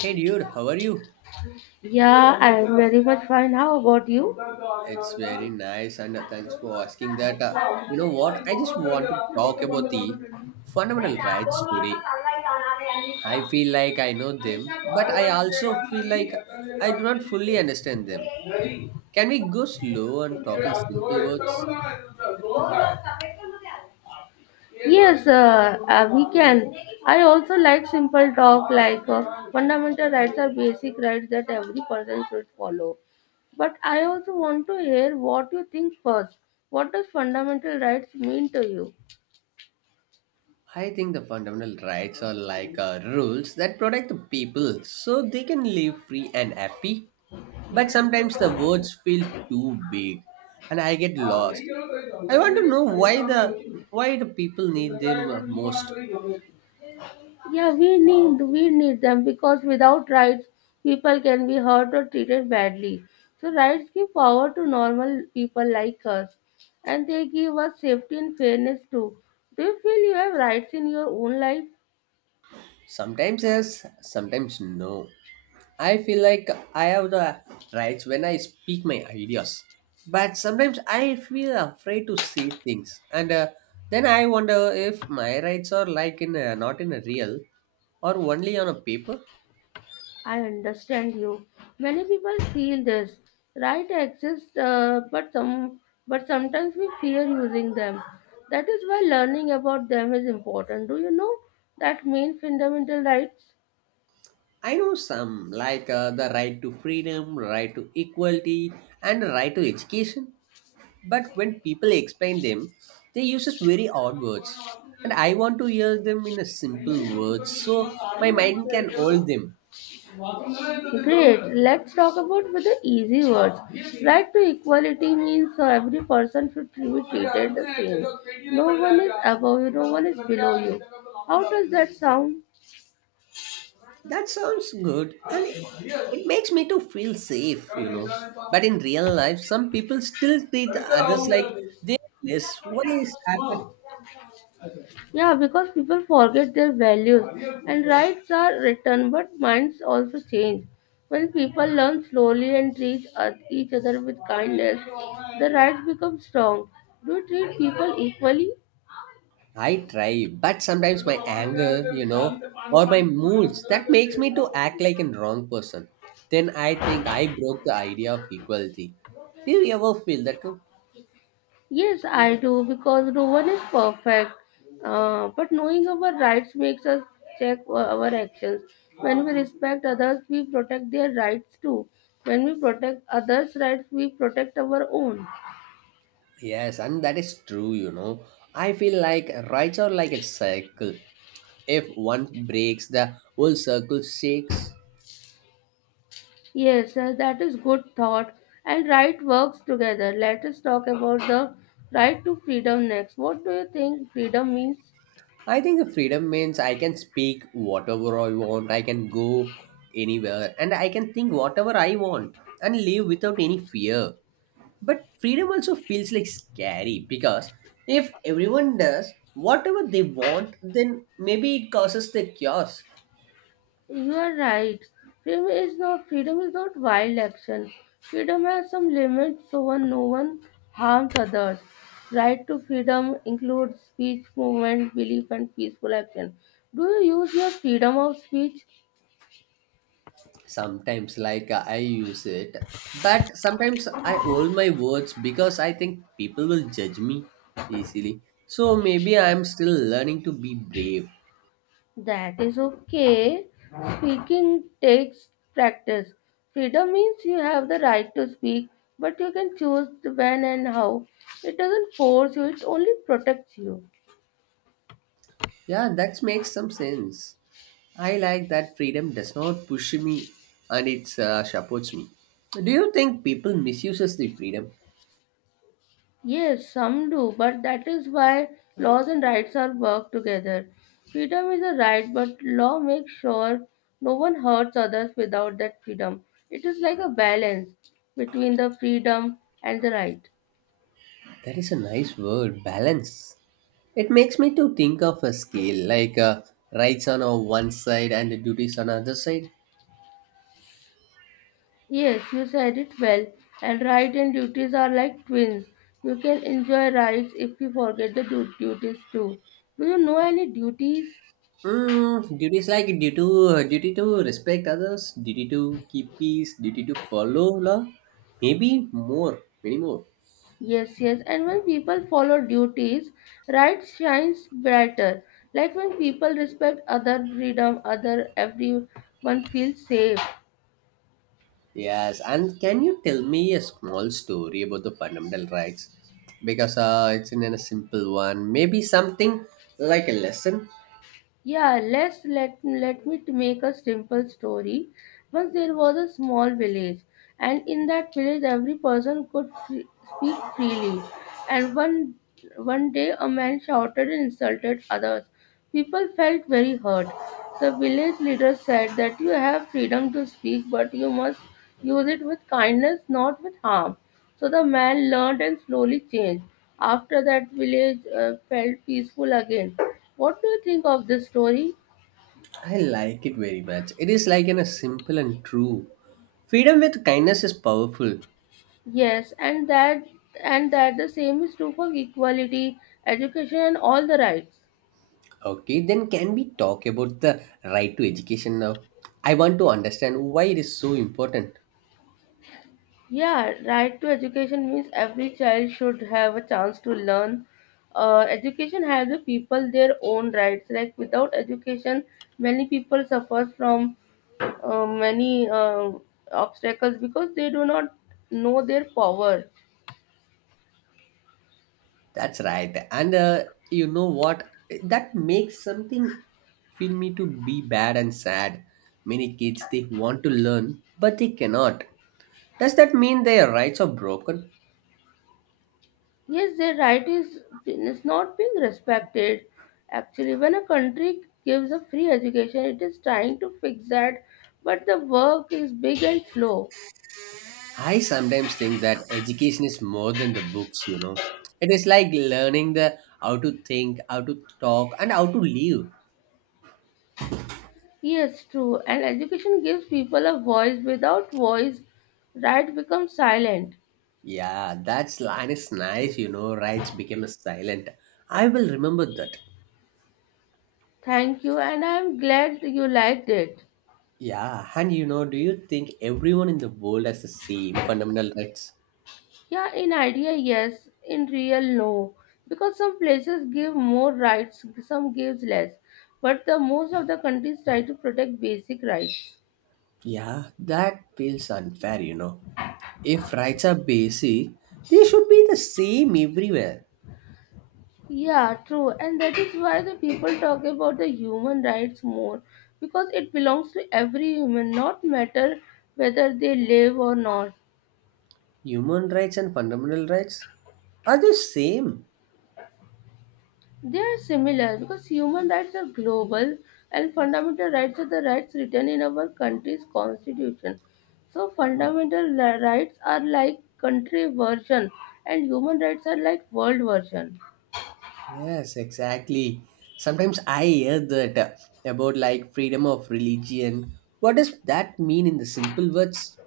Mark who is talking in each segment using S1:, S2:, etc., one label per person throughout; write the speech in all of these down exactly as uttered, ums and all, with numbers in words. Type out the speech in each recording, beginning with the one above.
S1: Hey dude, how are you?
S2: Yeah, I'm very much fine. How about you?
S1: It's very nice and uh, thanks for asking that. Uh, you know what? I just wanted to talk about the fundamental rights today. I feel like I know them, but I also feel like I do not fully understand them. Can we go slow and talk in simple words?
S2: Yes, uh, uh, we can. I also like simple talk like uh, fundamental rights are basic rights that every person should follow. But I also want to hear what you think first. What does fundamental rights mean to
S1: I think the fundamental rights are like
S2: you?
S1: uh, rules that protect the people so they can live free and happy. But sometimes the words feel too big and I get
S2: हां, नाही
S1: lost.
S2: गेलो तरी
S1: I
S2: चालतंय, पण
S1: want to
S2: hey
S1: know
S2: पाहिजे तर
S1: why the
S2: आम्ही
S1: why the people need
S2: सकाळी
S1: them
S2: पण
S1: uh,
S2: मी म्हणाल
S1: most.
S2: तरी घेऊन. Yeah, we need we need them because without rights, people can be hurt or treated badly. So rights give power to normal people like us, and they give us safety and fairness too. Do you feel you have rights in your own life?
S1: Sometimes yes, sometimes no. I feel like I have the rights when I speak my ideas. But sometimes I feel afraid to say things. And uh, then I wonder if my rights are like in a, not in a real or only on a paper.
S2: I understand you. Many people feel this. Right exists, uh, but some but sometimes we fear using them. That is why learning about them is important. Do you know that main fundamental rights?
S1: I know some like uh, the right to freedom, right to equality and right to education. But when people explain them, they uses very odd words. And I want to hear them in a simple words so my mind can hold them.
S2: Great. Let's talk about with the easy words. Right to equality means so every person should be treated the same. No one is above you, no one is below you. How does that sound?
S1: That sounds good and it, it makes me to feel safe, you know. But in real life, some people still treat others like they less. Why is happen?
S2: Yeah, because people forget their values, and rights are written, but minds also change. When people learn slowly and treat oth- each other with kindness, the rights become strong. Do you treat people equally?
S1: I try, but sometimes my anger, you know, or my moods, that makes me to act like a wrong person. Then I think I broke the idea of equality. Do you ever feel that too?
S2: Yes, I do because no one is perfect. Uh, but knowing our rights makes us check our actions. When we respect others, we protect their rights too. When we protect others' rights, we protect our own.
S1: Yes, and that is true, you know. I feel like rights are like a circle. If one breaks, the whole circle shakes.
S2: Yes, uh, that is good thought. And right works together. Let us talk about the right to freedom next. What do you think freedom means?
S1: I think the freedom means I can speak whatever I want, I can go anywhere, and I can think whatever I want and live without any fear. But freedom also feels like scary because if everyone does whatever they want, then maybe it causes the chaos.
S2: You are right. Freedom is not freedom is not wild action. Freedom has some limits so one no one harms others. Right to freedom includes speech, movement, belief and peaceful action. Do you use your freedom of speech?
S1: Sometimes like uh, I use it, but sometimes I hold my words because I think people will judge me easily. So maybe I'm still learning to be brave.
S2: That is okay. Speaking takes practice. Freedom means you have the right to speak, but you can choose when and how. It doesn't force you, it only protects you.
S1: Yeah, that makes some sense. I like that freedom does not push me and it uh, supports me. Do you think people misuses the freedom?
S2: Yes, some do, but that is why laws and rights are worked together. Freedom is a right, but law makes sure no one hurts others without that freedom. It is like a balance between the freedom and the right.
S1: That is a nice word, balance. It makes me to think of a scale like uh, rights on a one side and duties on other side.
S2: Yes, you said it well. And right and duties are like twins. You can enjoy rights if you forget the du- duties too. Do you know any duties?
S1: Mm, duties like duty to duty to respect others, duty to keep peace, duty to follow law, maybe more, many more.
S2: Yes, yes. And when people follow duties, right shines brighter. Like when people respect other freedom, other everyone feels safe.
S1: Yes, and can you tell me a small story about the fundamental rights? Because uh, it's in a simple one, maybe something like a lesson.
S2: Yeah, let's let let me to make a simple story. Once there was a small village, and in that village, every person could free, speak freely. And one one day, a man shouted and insulted others. People felt very hurt. The village leader said that you have freedom to speak, but you must use it with kindness, not with harm. So the man learned and slowly changed. After that, village uh, felt peaceful again. What do you think of this story?
S1: I like it very much. It is like in a simple and true. Freedom with kindness is powerful.
S2: Yes, and that and that the same is true for equality, education and all the rights.
S1: Okay, then can we talk about the right to education now? I want to understand why it is so important.
S2: Yeah, right to education means every child should have a chance to learn. Uh, education has the people their own rights. Like without education, many people suffer from uh, many uh, obstacles because they do not know their power.
S1: That's right. And uh, you know what? That makes something feel me to be bad and sad. Many kids they want to learn but they cannot. Does that mean their rights are broken?
S2: Yes, their right is, is not being respected. Actually, when a country gives a free education, it is trying to fix that, but the work is big and slow.
S1: I sometimes think that education is more than the books, you know. It is like learning the how to think, how to talk and how to live.
S2: Yes, true. And education gives people a voice. Without voice, right becomes silent.
S1: Yeah, that line is nice, you know, rights became a silent. I will remember that.
S2: Thank you, and I am glad you liked it.
S1: Yeah, and you know, do you think everyone in the world has the same fundamental rights?
S2: Yeah, in idea, yes. In real, no. Because some places give more rights, some gives less. But the most of the countries try to protect basic rights.
S1: Yeah, that feels unfair, you know. If rights are basic, they should be the same everywhere.
S2: Yeah, true. And that is why the people talk about the human rights more because it belongs to every human, not matter whether they live or not.
S1: Human rights and fundamental rights are the same.
S2: They are similar because human rights are global and fundamental rights are the rights written in our country's constitution. So
S1: Oh.
S2: fundamental li- rights are like country version and human rights are like world version.
S1: Yes, exactly. Sometimes I hear that uh, about like freedom of religion. What does that mean in the simple words?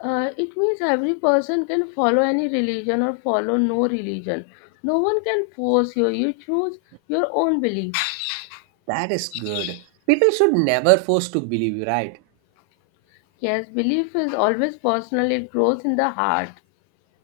S2: Uh, it means every person can follow any religion or follow no religion. No one can force you. You choose your own belief.
S1: That is good. People should never force to believe you, right?
S2: Yes, belief is always personal. It grows in the heart.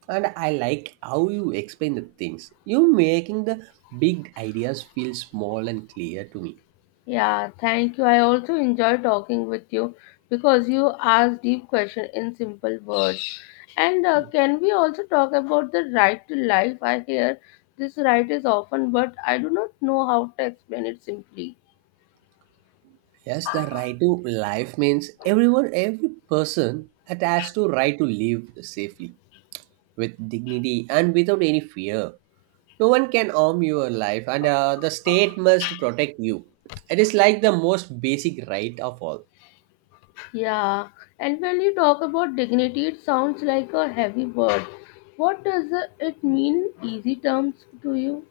S1: And I like how you explain the things. You making the big ideas feel small and clear to me.
S2: Yeah, thank you. I also enjoy talking with you because you ask deep questions in simple words. And uh, can we also talk about the right to life? I hear this right is often, but I do not know how to explain it simply.
S1: Yes, the right to life means everyone, every person attached to right to live safely, with dignity and without any fear. No one can harm your life, and uh, the state must protect you. It is like the most basic right of all.
S2: Yeah, and when you talk about dignity, it sounds like a heavy word. What does it mean, easy terms, to you?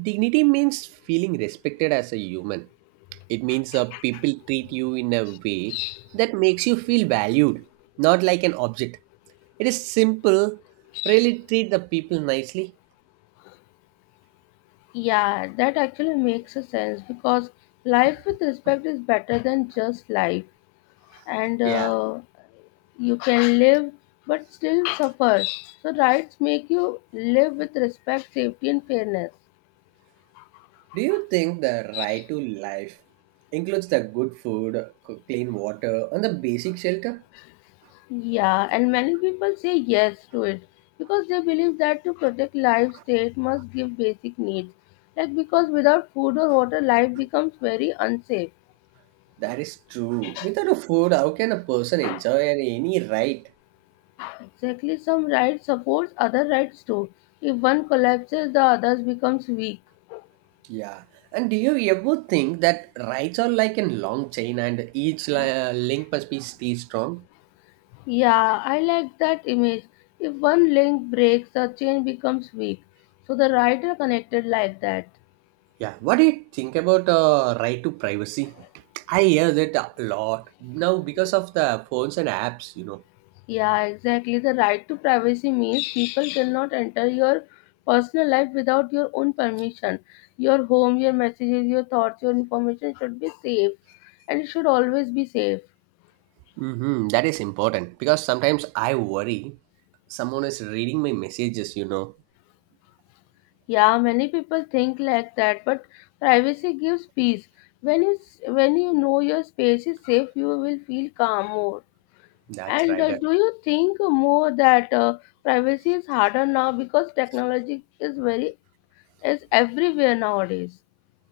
S1: Dignity means feeling respected as a human. It means uh, people treat you in a way that makes you feel valued, not like an object. It is simple. Really treat the people nicely.
S2: Yeah, that actually makes a sense because life with respect is better than just life, and
S1: Yeah.
S2: uh, you can live but still suffer. So, rights make you live with respect, safety, and fairness.
S1: Do you think the right to life includes the good food, c- clean water, and the basic shelter?
S2: Yeah, and many people say yes to it because they believe that to protect life, state must give basic needs. Like because without food or water, life becomes very unsafe.
S1: That is true. Without a food, how can a person enjoy any right?
S2: Exactly, some right supports other rights too. If one collapses, the others becomes weak.
S1: Yeah. And do you ever think that rights are like a long chain and each li- uh, link must be stay strong?
S2: Yeah, I like that image. If one link breaks, the chain becomes weak. So the right are connected like that.
S1: Yeah. What do you think about uh, right to privacy? I hear that a lot now because of the phones and apps, you know.
S2: Yeah, exactly. The right to privacy means people cannot enter your personal life without your own permission. Your home, your messages, your thoughts, your information should be safe, and it should always be safe.
S1: Mm-hmm. That is important because sometimes I worry someone is reading my messages, you know.
S2: Yeah, many people think like that, but privacy gives peace. When you s- when you know your space is safe, you will feel calm more.
S1: That's
S2: And
S1: right.
S2: uh, do you think more that uh, privacy is harder now because technology is very is everywhere nowadays?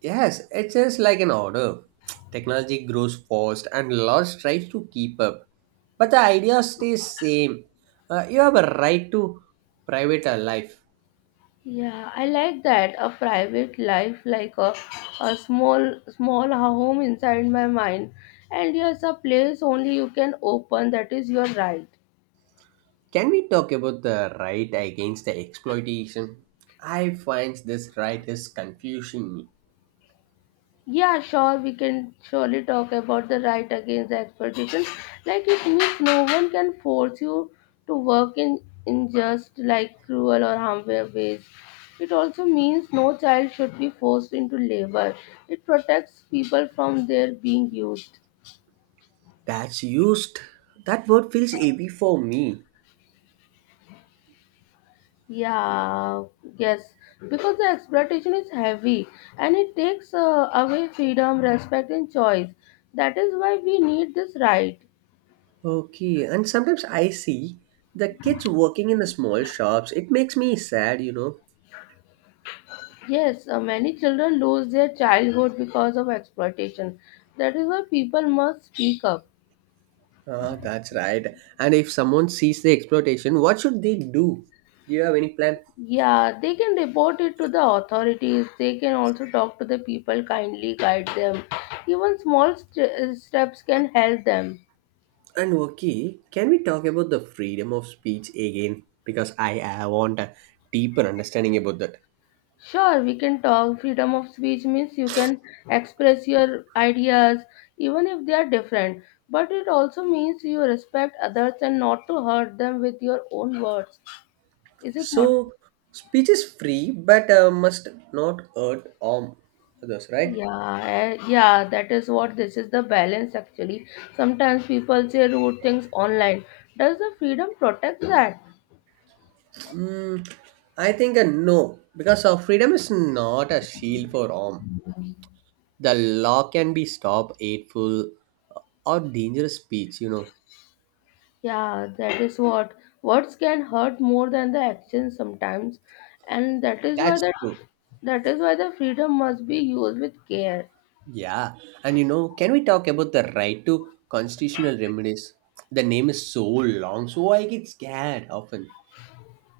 S1: Yes, it's just like an order. Technology grows fast and laws try to keep up. But the idea stays same. Uh, you have a right to private uh, life.
S2: Yeah, I like that. A private life, like a, a small small home inside my mind. And yes, a place only you can open. That is your right.
S1: Can we talk about the right against the exploitation? I find this right is confusing me.
S2: Yeah, sure, we can surely talk about the right against the expectation. Like it means no one can force you to work in in just like cruel or harmful ways. It also means no child should be forced into labor. It protects people from their being used.
S1: That's used. That word feels heavy for me.
S2: Yeah, yes, because the exploitation is heavy, and it takes uh, away freedom, respect, and choice. That is why we need this right.
S1: Okay, and sometimes I see the kids working in the small shops. It makes me sad, you know.
S2: Yes, uh, many children lose their childhood because of exploitation. That is why people must speak up.
S1: Ah, that's right. And if someone sees the exploitation, what should they do? Do you have any plan?
S2: Yeah, they can report it to the authorities. They can also talk to the people kindly, guide them. Even small st- steps can help them.
S1: And okay, can we talk about the freedom of speech again? Because I, I want a deeper understanding about that.
S2: Sure, we can talk. Freedom of speech means you can express your ideas, even if they are different. But it also means you respect others and not to hurt them with your own words. Is it not?
S1: So, speech is free, but uh, must not hurt harm others, right?
S2: Yeah, eh, yeah, that is what this is the balance actually. Sometimes people say rude things online. Does the freedom protect that?
S1: I think a no, because our freedom is not a shield for harm. The law can be stop hateful uh, or dangerous speech. You know,
S2: Yeah, that is what words can hurt more than the actions sometimes, and that is why
S1: that's
S2: that
S1: true.
S2: that is why the freedom must be used with care.
S1: Yeah, and you know, can we talk about the right to constitutional remedies? The name is so long, so I get scared often.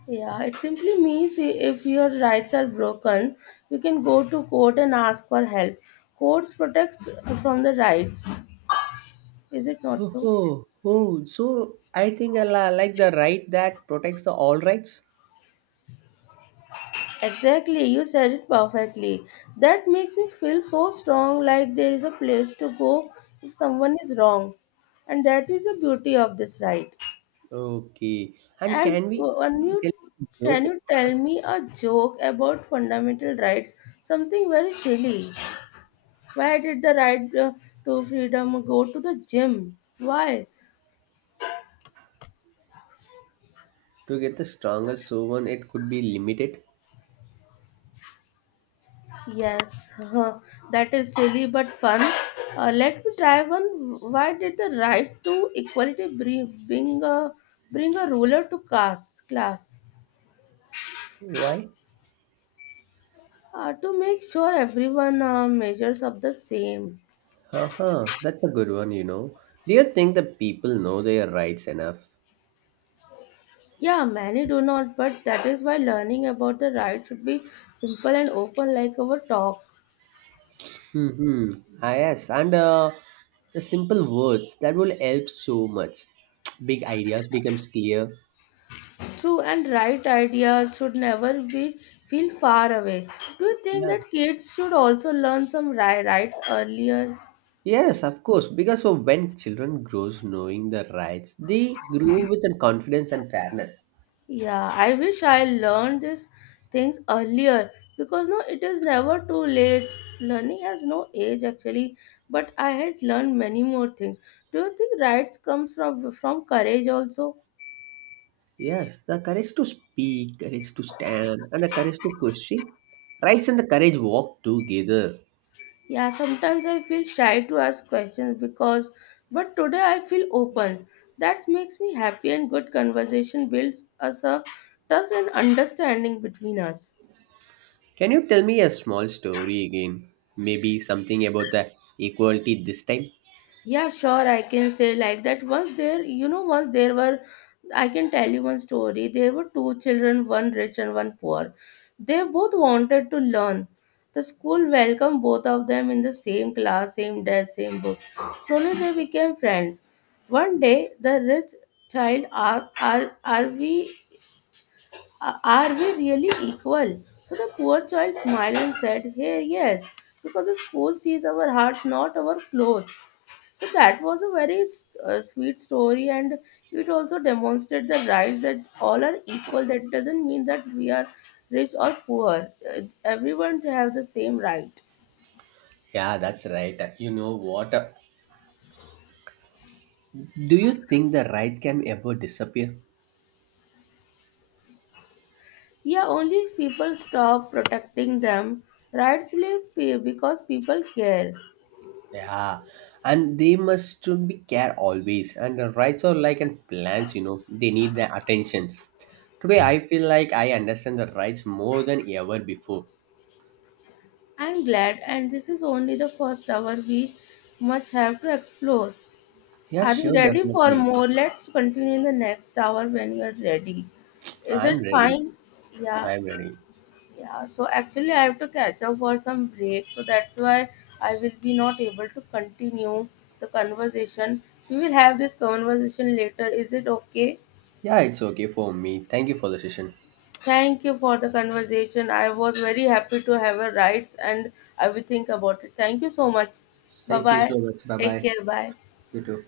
S2: Yeah, it simply means i- if your rights are broken, you can go to court and ask for help. Courts protects from the rights. Is it not
S1: Oh,
S2: so?
S1: oh, oh, so I think I li- like the right that protects the all rights.
S2: Exactly, you said it perfectly. That makes me feel so strong, like there is a place to go if someone is wrong, and that is the beauty of this right.
S1: Okay, and
S2: And
S1: can
S2: uh,
S1: we
S2: when you
S1: tell a joke
S2: can you
S1: about the-?
S2: tell me a joke about fundamental rights? Something very silly. Why did the right uh, to freedom go to the gym? Why?
S1: To get the strongest so on it could be limited?
S2: Yes, huh, that is silly but fun. Uh, let me try one. Why did the right to equality bring, bring a bring a ruler to class? Class
S1: Why?
S2: uh, To make sure everyone uh, measures up the same.
S1: Haha, that's a good one, you know. Do you think the people know their rights enough?
S2: Yeah, many do not, but that is why learning about the right should be simple and open like our talk.
S1: Mm-hmm. Ah, yes, and uh, the simple words that will help so much. Big ideas becomes clear.
S2: True and right ideas should never be feel far away. Do you think
S1: Yeah.
S2: that kids should also learn some ri- rights earlier?
S1: Yes, of course, because for when children grows knowing their rights, they grow with an confidence and fairness.
S2: Yeah, I wish I learned these things earlier because no, it is never too late. Learning has no age actually, but I had learned many more things. Do you think rights comes from from courage also?
S1: Yes, the courage to speak, courage to stand, and the courage to question. Rights and the courage walk together.
S2: Yeah, sometimes I feel shy to ask questions because, but today I feel open. That makes me happy, and good conversation builds us a trust and understanding between us.
S1: Can you tell me a small story again? Maybe something about the equality this time?
S2: Yeah, sure, I can say like that. Once there, you know, once there were, I can tell you one story. There were two children, one rich and one poor. They both wanted to learn. The school welcomed both of them in the same class, same desk, same books. Slowly they became friends. One day, the rich child asked, are, are we are are we really equal? So the poor child smiled and said, "Hey, yes, because the school sees our hearts, not our clothes." So that was a very uh, sweet story, and it also demonstrates the right that all are equal. That doesn't mean that we are rich or poor. Uh, everyone have the same right.
S1: Yeah, that's right. You know what? Do you think the right can ever disappear?
S2: Yeah, only if people stop protecting them. Rights live pe- because people care.
S1: Yeah, and they must should be care always. And the rights are like and plants, you know, they need the attentions. Today, I feel like I understand the rights more than ever before.
S2: I'm glad, and this is only the first hour we much have to explore.
S1: Yeah,
S2: Are you
S1: sure,
S2: ready for
S1: definitely.
S2: more? Let's continue in the next hour when you are ready. Is
S1: I'm
S2: it
S1: ready.
S2: fine? Yeah.
S1: I'm ready.
S2: Yeah, so actually I have to catch up for some break, so that's why I will be not able to continue the conversation. We will have this conversation later. Is it okay?
S1: Yeah, it's okay for me. Thank you for the session.
S2: Thank you for the conversation. I was very happy to have a rights, and I will think about it. Thank you so much. Bye
S1: Thank you
S2: bye.
S1: so much. Bye
S2: Take
S1: bye.
S2: care. Bye.
S1: You too.